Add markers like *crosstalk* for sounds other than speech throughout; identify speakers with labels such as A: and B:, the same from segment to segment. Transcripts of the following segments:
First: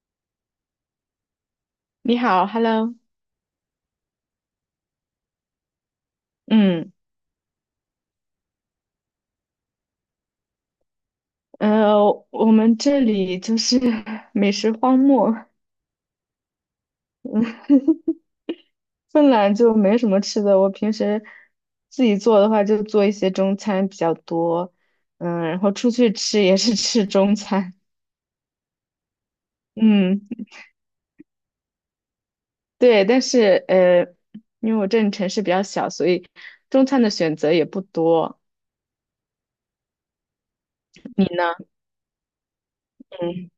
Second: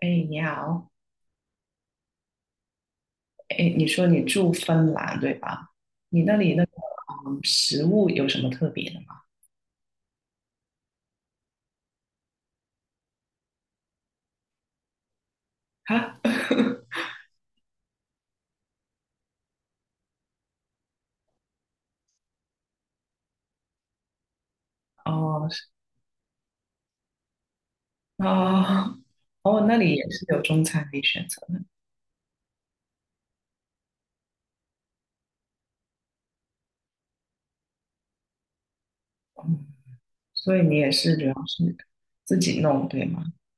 A: 哎，你好。
B: 你好，Hello，
A: 哎，你说你住芬兰对吧？你那里那个
B: 嗯，
A: 食物有什么特别的吗？
B: 我们这里就是 *laughs* 美食荒漠，
A: 哈，
B: *laughs* 芬兰就没什么吃的。我平时自己做的话，就做一些中餐比较多，
A: *laughs*
B: 嗯，
A: 哦。
B: 然后出去吃也是吃中餐，
A: 哦。哦，那
B: *laughs*
A: 里也
B: 嗯，
A: 是有中餐可以选择的。
B: 对。但是因为我这里城市比较小，所以中餐的选择也不多。
A: 嗯，所以你也是主
B: 你
A: 要
B: 呢？
A: 是自己弄对吗？
B: 嗯，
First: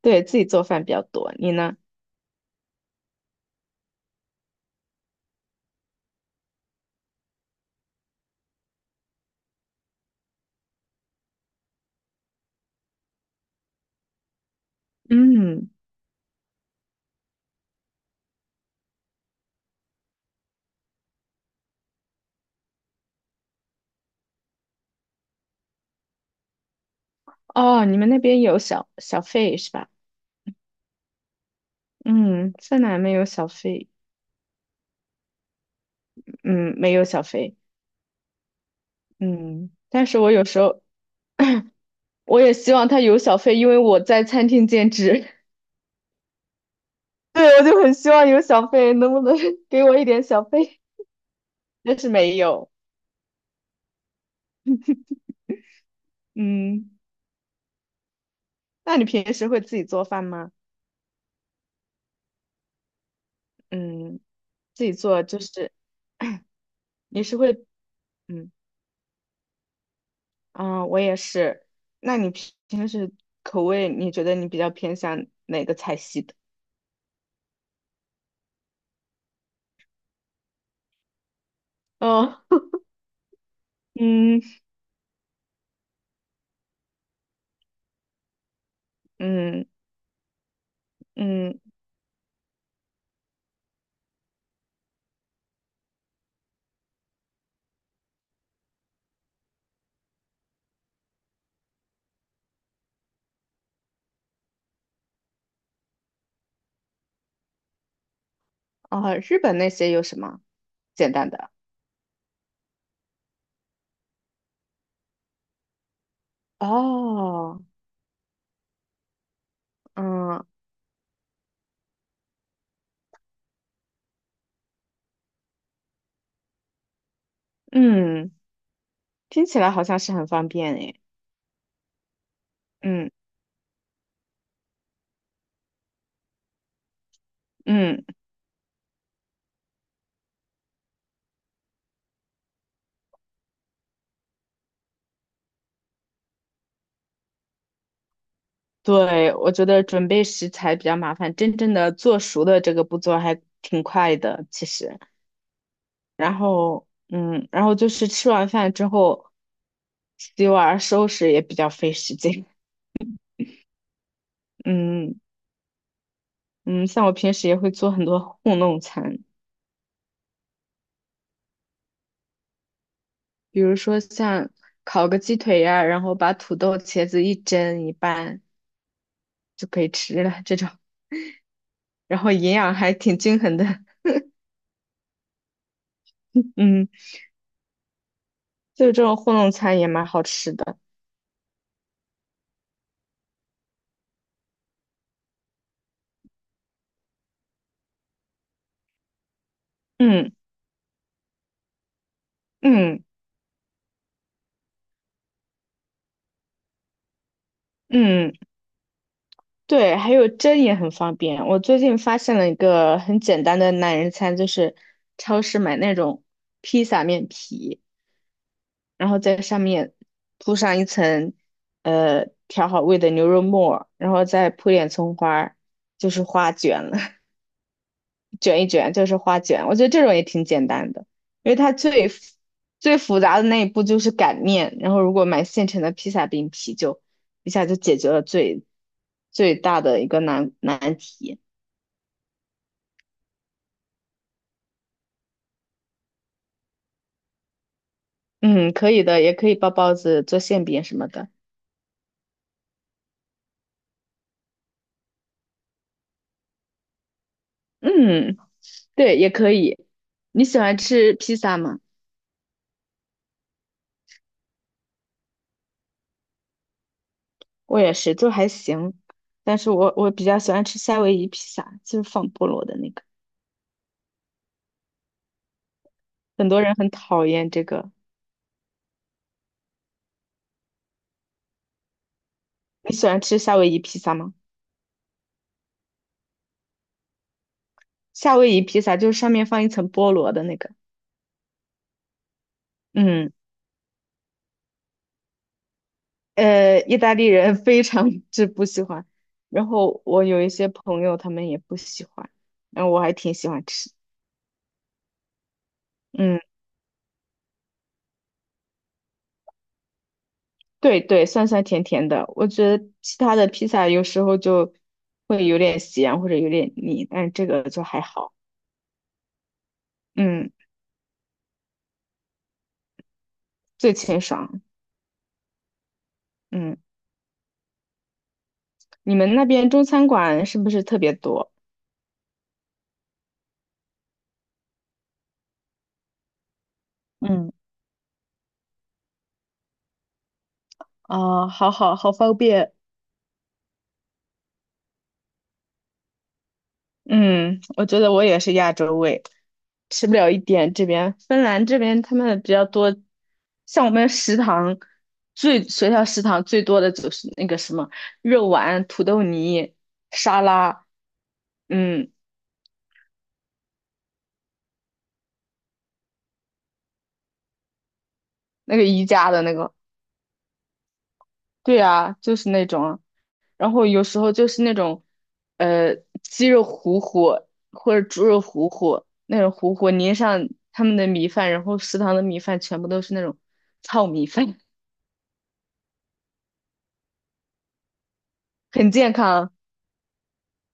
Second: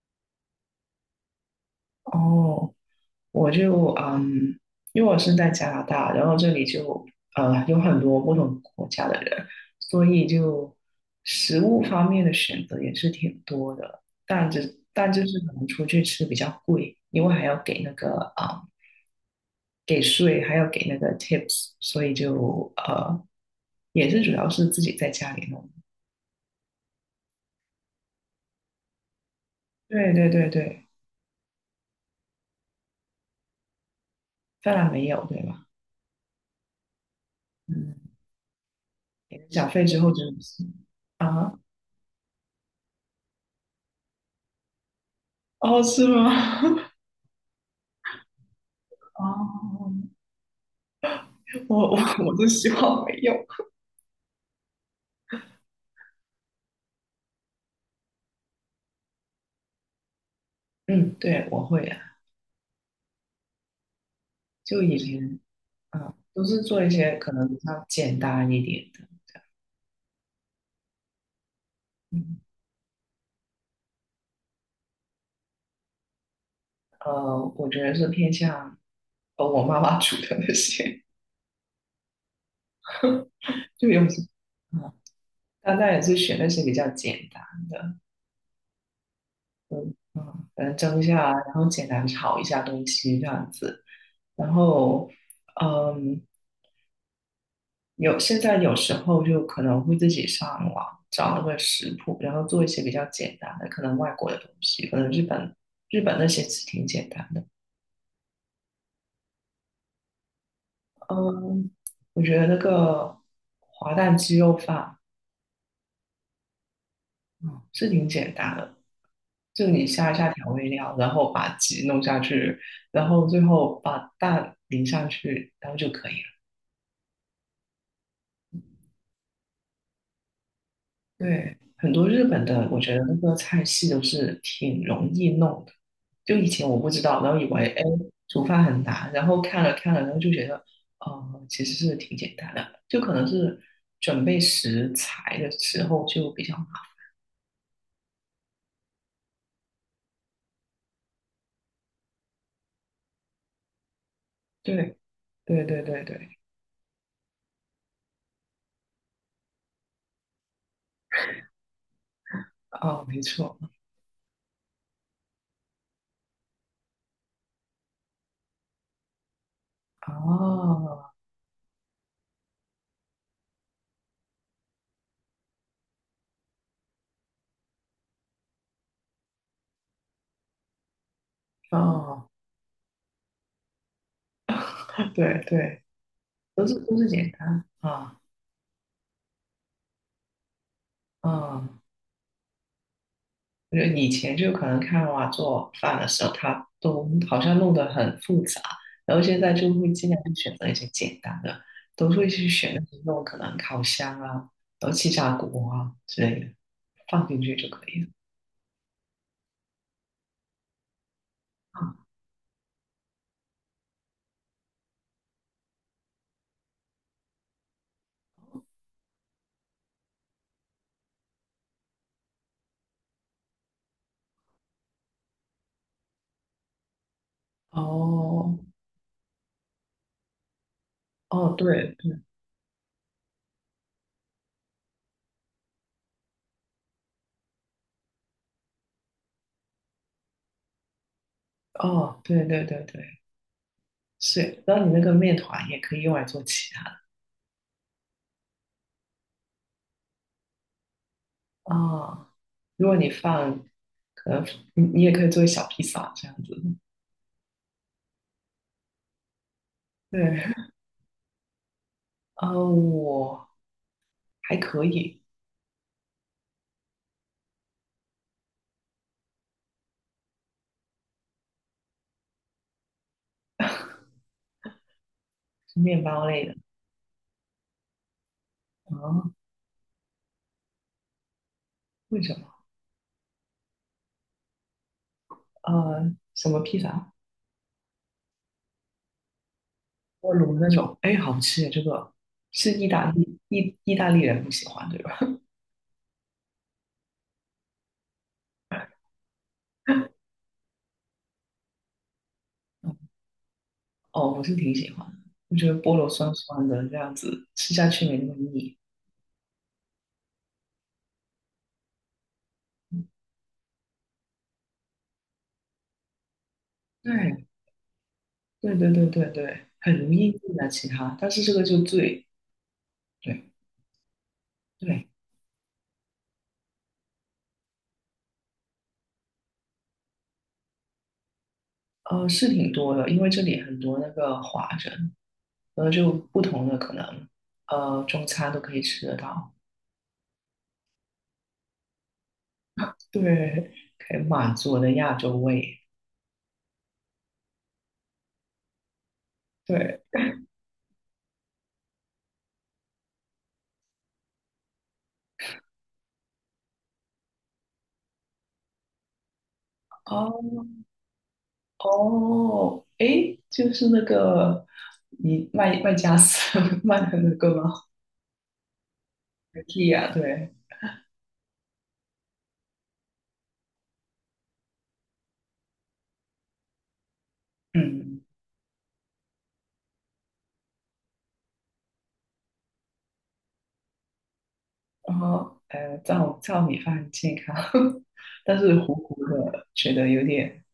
B: 对，自己做饭比较多。你呢？
A: 哦，我就因为我是在加拿大，然后这里就有很多不同国家的人，所以就食物方面的选择也是挺多的，但就是可能
B: 嗯，
A: 出去吃比较贵，因为还要给那个啊、给税，还要给那个 tips，所以就也是主要是自己在家里弄。
B: 哦，你们那边有小费是吧？
A: 对对对对，
B: 嗯，芬兰没有小费，
A: 当然没有对吧？
B: 嗯，没有小费，
A: 嗯，给了小
B: 嗯，
A: 费之
B: 但
A: 后就
B: 是我有时
A: 是
B: 候
A: 啊。
B: 我也希望他有小费，因为我在餐厅兼职，
A: 哦，是吗？*laughs*
B: *laughs* 对，我就很希望有小费，能不能 *laughs* 给
A: 哦。
B: 我一点小费？
A: *laughs* 我我
B: 但是
A: 我
B: 没
A: 是希
B: 有，
A: 望没有。
B: 嗯，那你平时会自己做饭吗？
A: 嗯，对，我会啊。
B: 嗯，
A: 就
B: 自己
A: 以
B: 做
A: 前
B: 就是
A: 啊，都是做一些
B: 你
A: 可
B: 是
A: 能比
B: 会，
A: 较简单
B: 嗯，
A: 一点的。
B: 啊，我也是，那你
A: 嗯，
B: 平时口味你觉得你比较偏向哪个菜系的？
A: 我觉得是偏向我妈妈煮的那些，
B: 哦，
A: 就
B: *laughs*
A: 有时
B: 嗯
A: 啊，大概也是选那些比较简单的。
B: 嗯
A: 嗯，可能蒸一下，然
B: 嗯，
A: 后简单炒一下东西这样子。然后，嗯，现在有时候就可能会自己上网找那个食谱，然后做一些比较简单的，可能外国的东西，可能日本那些是挺简单的。
B: 啊，日本那些有什么？简单的。
A: 嗯，我觉得那个滑蛋鸡肉饭，嗯，
B: 哦，
A: 是挺简单的，就你下一下
B: 嗯
A: 调味料，然后把鸡弄下去，然后最后把蛋淋上去，然后就可以了。
B: 嗯，听起来好像是很方便诶。
A: 对，很多日本的，我觉得
B: 嗯
A: 那个菜系都是挺容易弄的。就以前我不知道，然后以为哎
B: 嗯，
A: 煮饭很难，然后看了看了，然后就觉得，其实是挺简单的，就可能是准备食材的时候就比较麻烦。
B: 对，我觉得准备食材比较麻烦，真正的做熟的这个步骤还挺快的，其
A: 对
B: 实。
A: 对对对
B: 然
A: 对。
B: 后，嗯，然后就是吃完饭之后洗碗收拾也比较费时间。
A: 哦，没错。
B: *laughs* 嗯嗯，像我平时也会做很多糊弄餐，
A: 哦
B: 比如说像烤个鸡腿呀、然后把土豆、茄子一蒸一拌就可以吃了这种。然
A: 哦，
B: 后营养还挺均衡的，
A: *laughs* 对对，
B: *laughs*
A: 都是
B: 嗯，
A: 都是简单啊
B: 就这种糊弄餐也蛮好吃的，
A: 啊。我觉得以前就可能看娃做饭的时候，他都好像弄得很复杂，然后现在就会尽量
B: 嗯
A: 去选择一些简单的，都会去选那些
B: 嗯
A: 那种可能烤箱啊，然后气炸锅啊之类的，放进去就可以了。
B: 嗯，对，还有蒸也很方便。我最近
A: 啊，
B: 发现了一个很简单的懒人餐，就是超市买那种披萨面皮，然后在上面铺上一层调好味的牛肉末儿然后再铺点葱花儿就是花卷了。
A: 哦
B: 卷一卷，就是花卷。我觉得这种也挺简单的，因
A: 哦，
B: 为它
A: 对对。
B: 最复杂的那一步就是擀面，然后如果买现成的披萨饼皮就一下就解决了最大的一个难题。
A: 哦，对对对对，是。然后你那个面团也可以用来做其他的
B: 嗯，可以的，也可以包包子、做馅饼什么的。
A: 啊，如果你放，可能你也可以做小披萨这样子。
B: 嗯，对，也可以。
A: 对，
B: 你喜欢吃披萨吗？
A: *laughs* 我还可以。
B: 我也是，就还行，但是我比较喜欢吃夏威夷披萨，就是放菠萝的那个。
A: 面包类。
B: 很
A: 的。
B: 多人很讨厌这个。
A: 啊，为什么？
B: 你喜欢吃夏威夷披萨吗？
A: 什么披萨？
B: 夏威夷披萨就是上面放一层菠萝
A: 锅
B: 的那
A: 炉那
B: 个，
A: 种？哎，好吃耶！这个是意大
B: 嗯，
A: 利意意大利人不喜欢，对吧？
B: 意大利人 *laughs* 非常之不喜欢，
A: *laughs*
B: 然后我有一些朋友他们也不喜欢，然后
A: 嗯
B: 我还挺喜欢吃，
A: 哦，我是挺喜欢的，我觉得菠萝酸
B: 嗯，
A: 酸的，这样子吃下去没那么腻。
B: 对对，酸酸甜甜的，我觉得其他的披萨有时候就会有点咸或者有点腻，但是这
A: 对，
B: 个就还好，
A: 对对对对对，很容易
B: 嗯，
A: 腻啊，其他，但是这个就最，对
B: 最清爽，
A: 对，
B: 嗯，你们那边中餐馆是不是特别多？
A: 是挺多的，因为这里很多那个华人，然后就不同的可能，
B: 嗯
A: 中餐都可以吃得到。
B: 啊，好好好方便，
A: 对，可以满足我的亚洲胃，
B: 嗯，我觉得我也是亚洲胃，
A: 对。
B: 吃不了一点这边芬兰这边他们比较多，像我们食堂学校食堂最多的就是那个什么肉丸、土豆泥、
A: 哦
B: 沙拉，嗯，
A: 哦，诶，就是那个你卖家私 *laughs* 卖的那个吗
B: 那个宜家的那个，
A: ？IKEA 对。
B: 对啊，就是那种啊然后有时候就是那种呃鸡肉糊糊或者
A: 嗯，
B: 猪肉糊糊那种糊糊淋上他们的米饭，然后食堂的米饭全部都是那种糙米饭，
A: 然后糙米饭很健康。*laughs* 但
B: *laughs*
A: 是
B: 很
A: 糊
B: 健
A: 糊
B: 康。
A: 的，觉得有点，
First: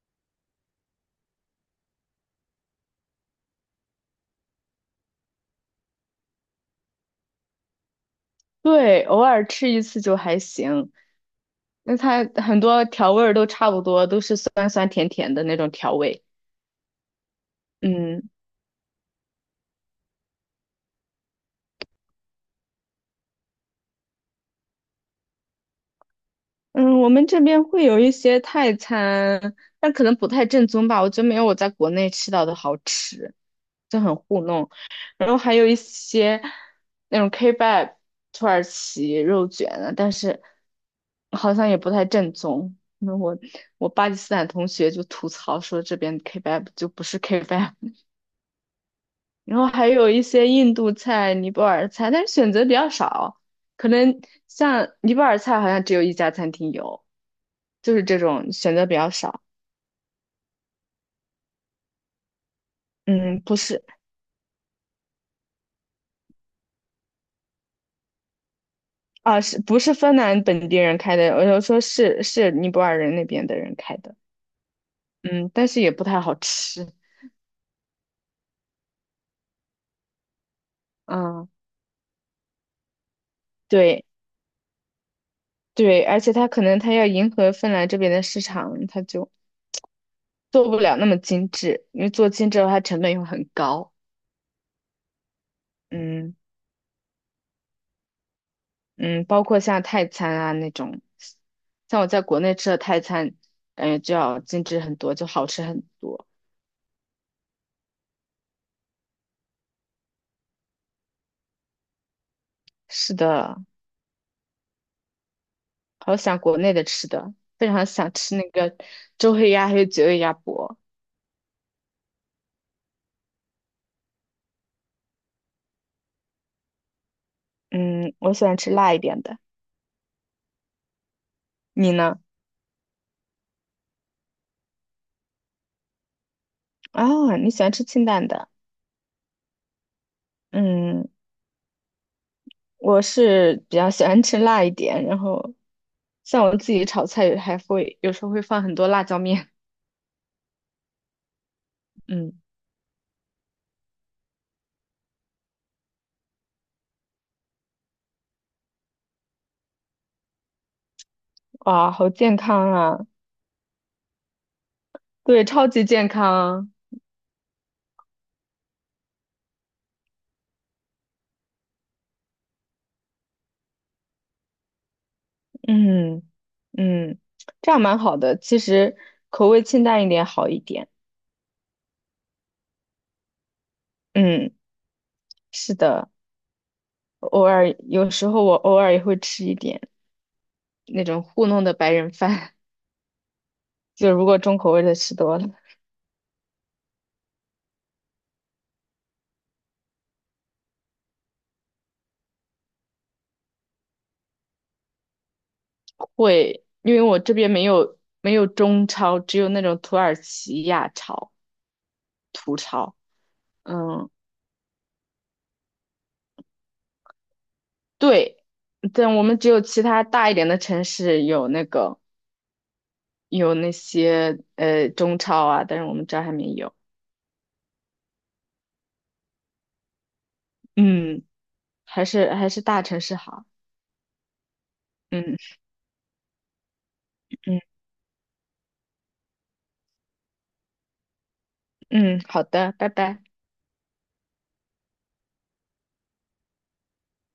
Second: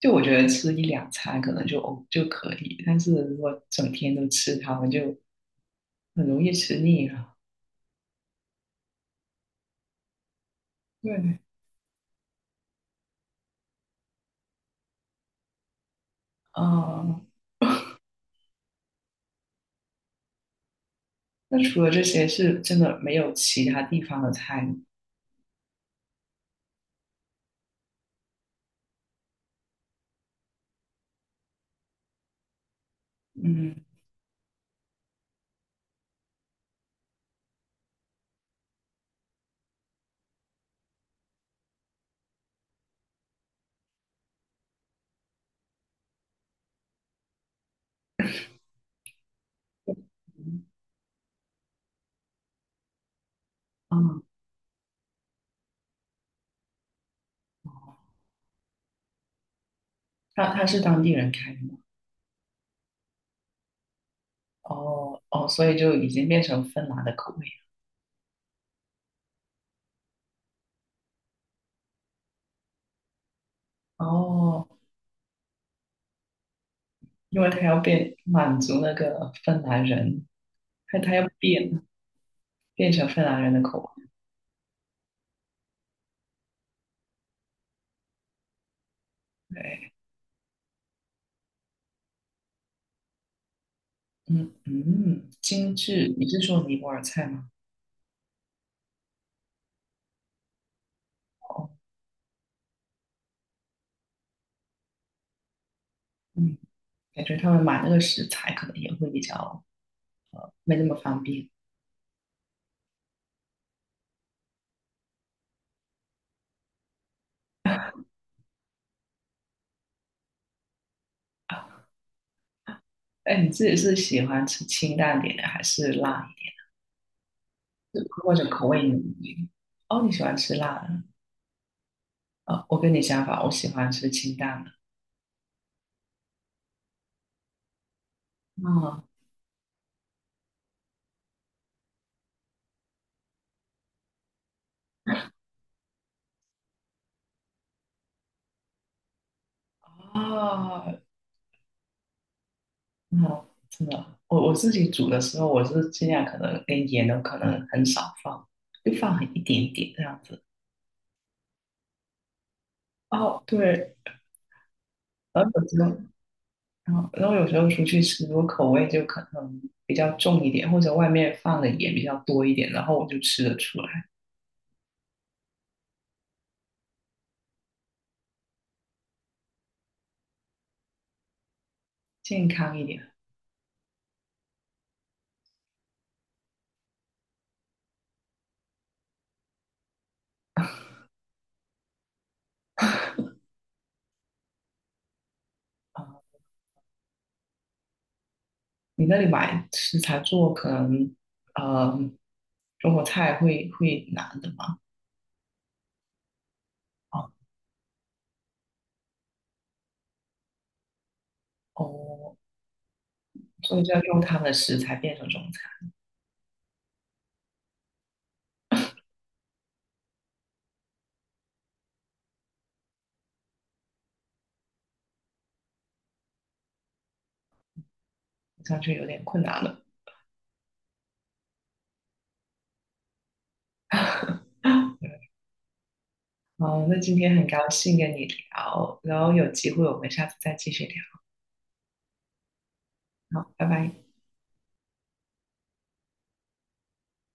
A: 就我觉得吃一两餐可能就哦就可以，但是如果整天都吃它们，就很容易吃腻了。
B: 对，偶尔吃一次就还行。
A: 对。
B: 那它很多调味儿都差不多，都是酸酸甜甜的那种调味。
A: 啊，
B: 嗯
A: 那除了这些是真的没有其他地方的菜吗？
B: 嗯，我们这边会有一些泰餐，但可能不太正宗吧。我觉得没有我在国内吃到的好吃，
A: 嗯，
B: 就很糊弄。然后还有一些那种 kebab 土耳其肉卷啊，但是好像也不太正宗。那我巴基斯坦同学就吐槽说，这边 kebab 就不是 kebab。然后还有一些印度菜、尼泊尔菜，但是选择比较少。可能
A: 啊。
B: 像尼泊尔菜好像只有一家餐厅有，就是这种选择比较少。
A: 他是当地人开的吗？
B: 嗯，不是
A: 哦哦，所以就已经变成芬兰的口味
B: 啊，是不是芬兰本地人开的？我就说是尼泊尔人那边的人开
A: 了。
B: 的。
A: 哦，
B: 嗯，但是也不太好吃。
A: 因为他要变满足那个芬兰人，他要
B: 嗯，
A: 变成芬兰人的口味。
B: 对对，而且他可能他要迎合芬兰这边的市场，他就
A: 对。
B: 做不了那么精致，因为做精致的话成本又很高。
A: 嗯嗯，精致。你
B: 嗯。
A: 是说尼泊尔菜吗？
B: 嗯，包括像泰餐啊那种，
A: 哦。
B: 像我在国内吃的泰餐，感觉就要精致很多，就好吃很多。
A: 嗯，感觉他们买那个食材可能也会比较没那么方便
B: 是的，好想国内的吃的，非常想吃那个周黑鸭还有绝味鸭脖。
A: 啊。哎，你自己是喜欢吃清淡点的，还是辣一点，
B: 嗯，我
A: 或者
B: 喜欢
A: 口
B: 吃
A: 味
B: 辣
A: 浓
B: 一点
A: 一
B: 的，
A: 点哦，你喜欢吃辣的？
B: 你呢？
A: 啊、我跟你相反，我喜欢吃清淡的。
B: 啊，你喜欢吃清淡的？
A: 啊
B: 嗯，我是比较喜欢吃辣一点，然后像我自己炒菜还会有时候会放很多辣椒面。
A: 啊，
B: 嗯，
A: 那真的，我自己煮的时候，我是尽量可能连盐都可能很少放，就放很一点点这样子。
B: 哇，好健康啊！
A: 哦，对，然
B: 对，
A: 后
B: 超
A: 有时
B: 级
A: 候，
B: 健康。
A: 然后有时候出去吃，我口味就可能比较重一点，或者外面放的盐比较多一点，然后我就吃得出来，
B: 嗯嗯，这样蛮好的。其实口味清淡一点好一点。
A: 健康一点。
B: 嗯，是的，偶尔有时候我偶尔也会吃一点那种糊弄的白人饭，*laughs* 就如果重口味的吃多了，
A: 啊，你那里买食材做可能，呃，中国菜会难的嘛？
B: 会，因为我这边没有中超，只有那种土耳其亚超、
A: 哦，
B: 土超。
A: 所以就要
B: 嗯，
A: 用他们的食材变成中餐。
B: 对，但我们只有其他大一点的城市有那个有那些中超啊，但是我们这儿还没有。
A: 好像就有点困难了。
B: 嗯。还是大城市好。嗯
A: 嗯，那今天很
B: 嗯
A: 高兴跟你聊，然后有机会我们下次再继续聊。
B: 嗯，好的，拜拜。
A: 好，拜拜。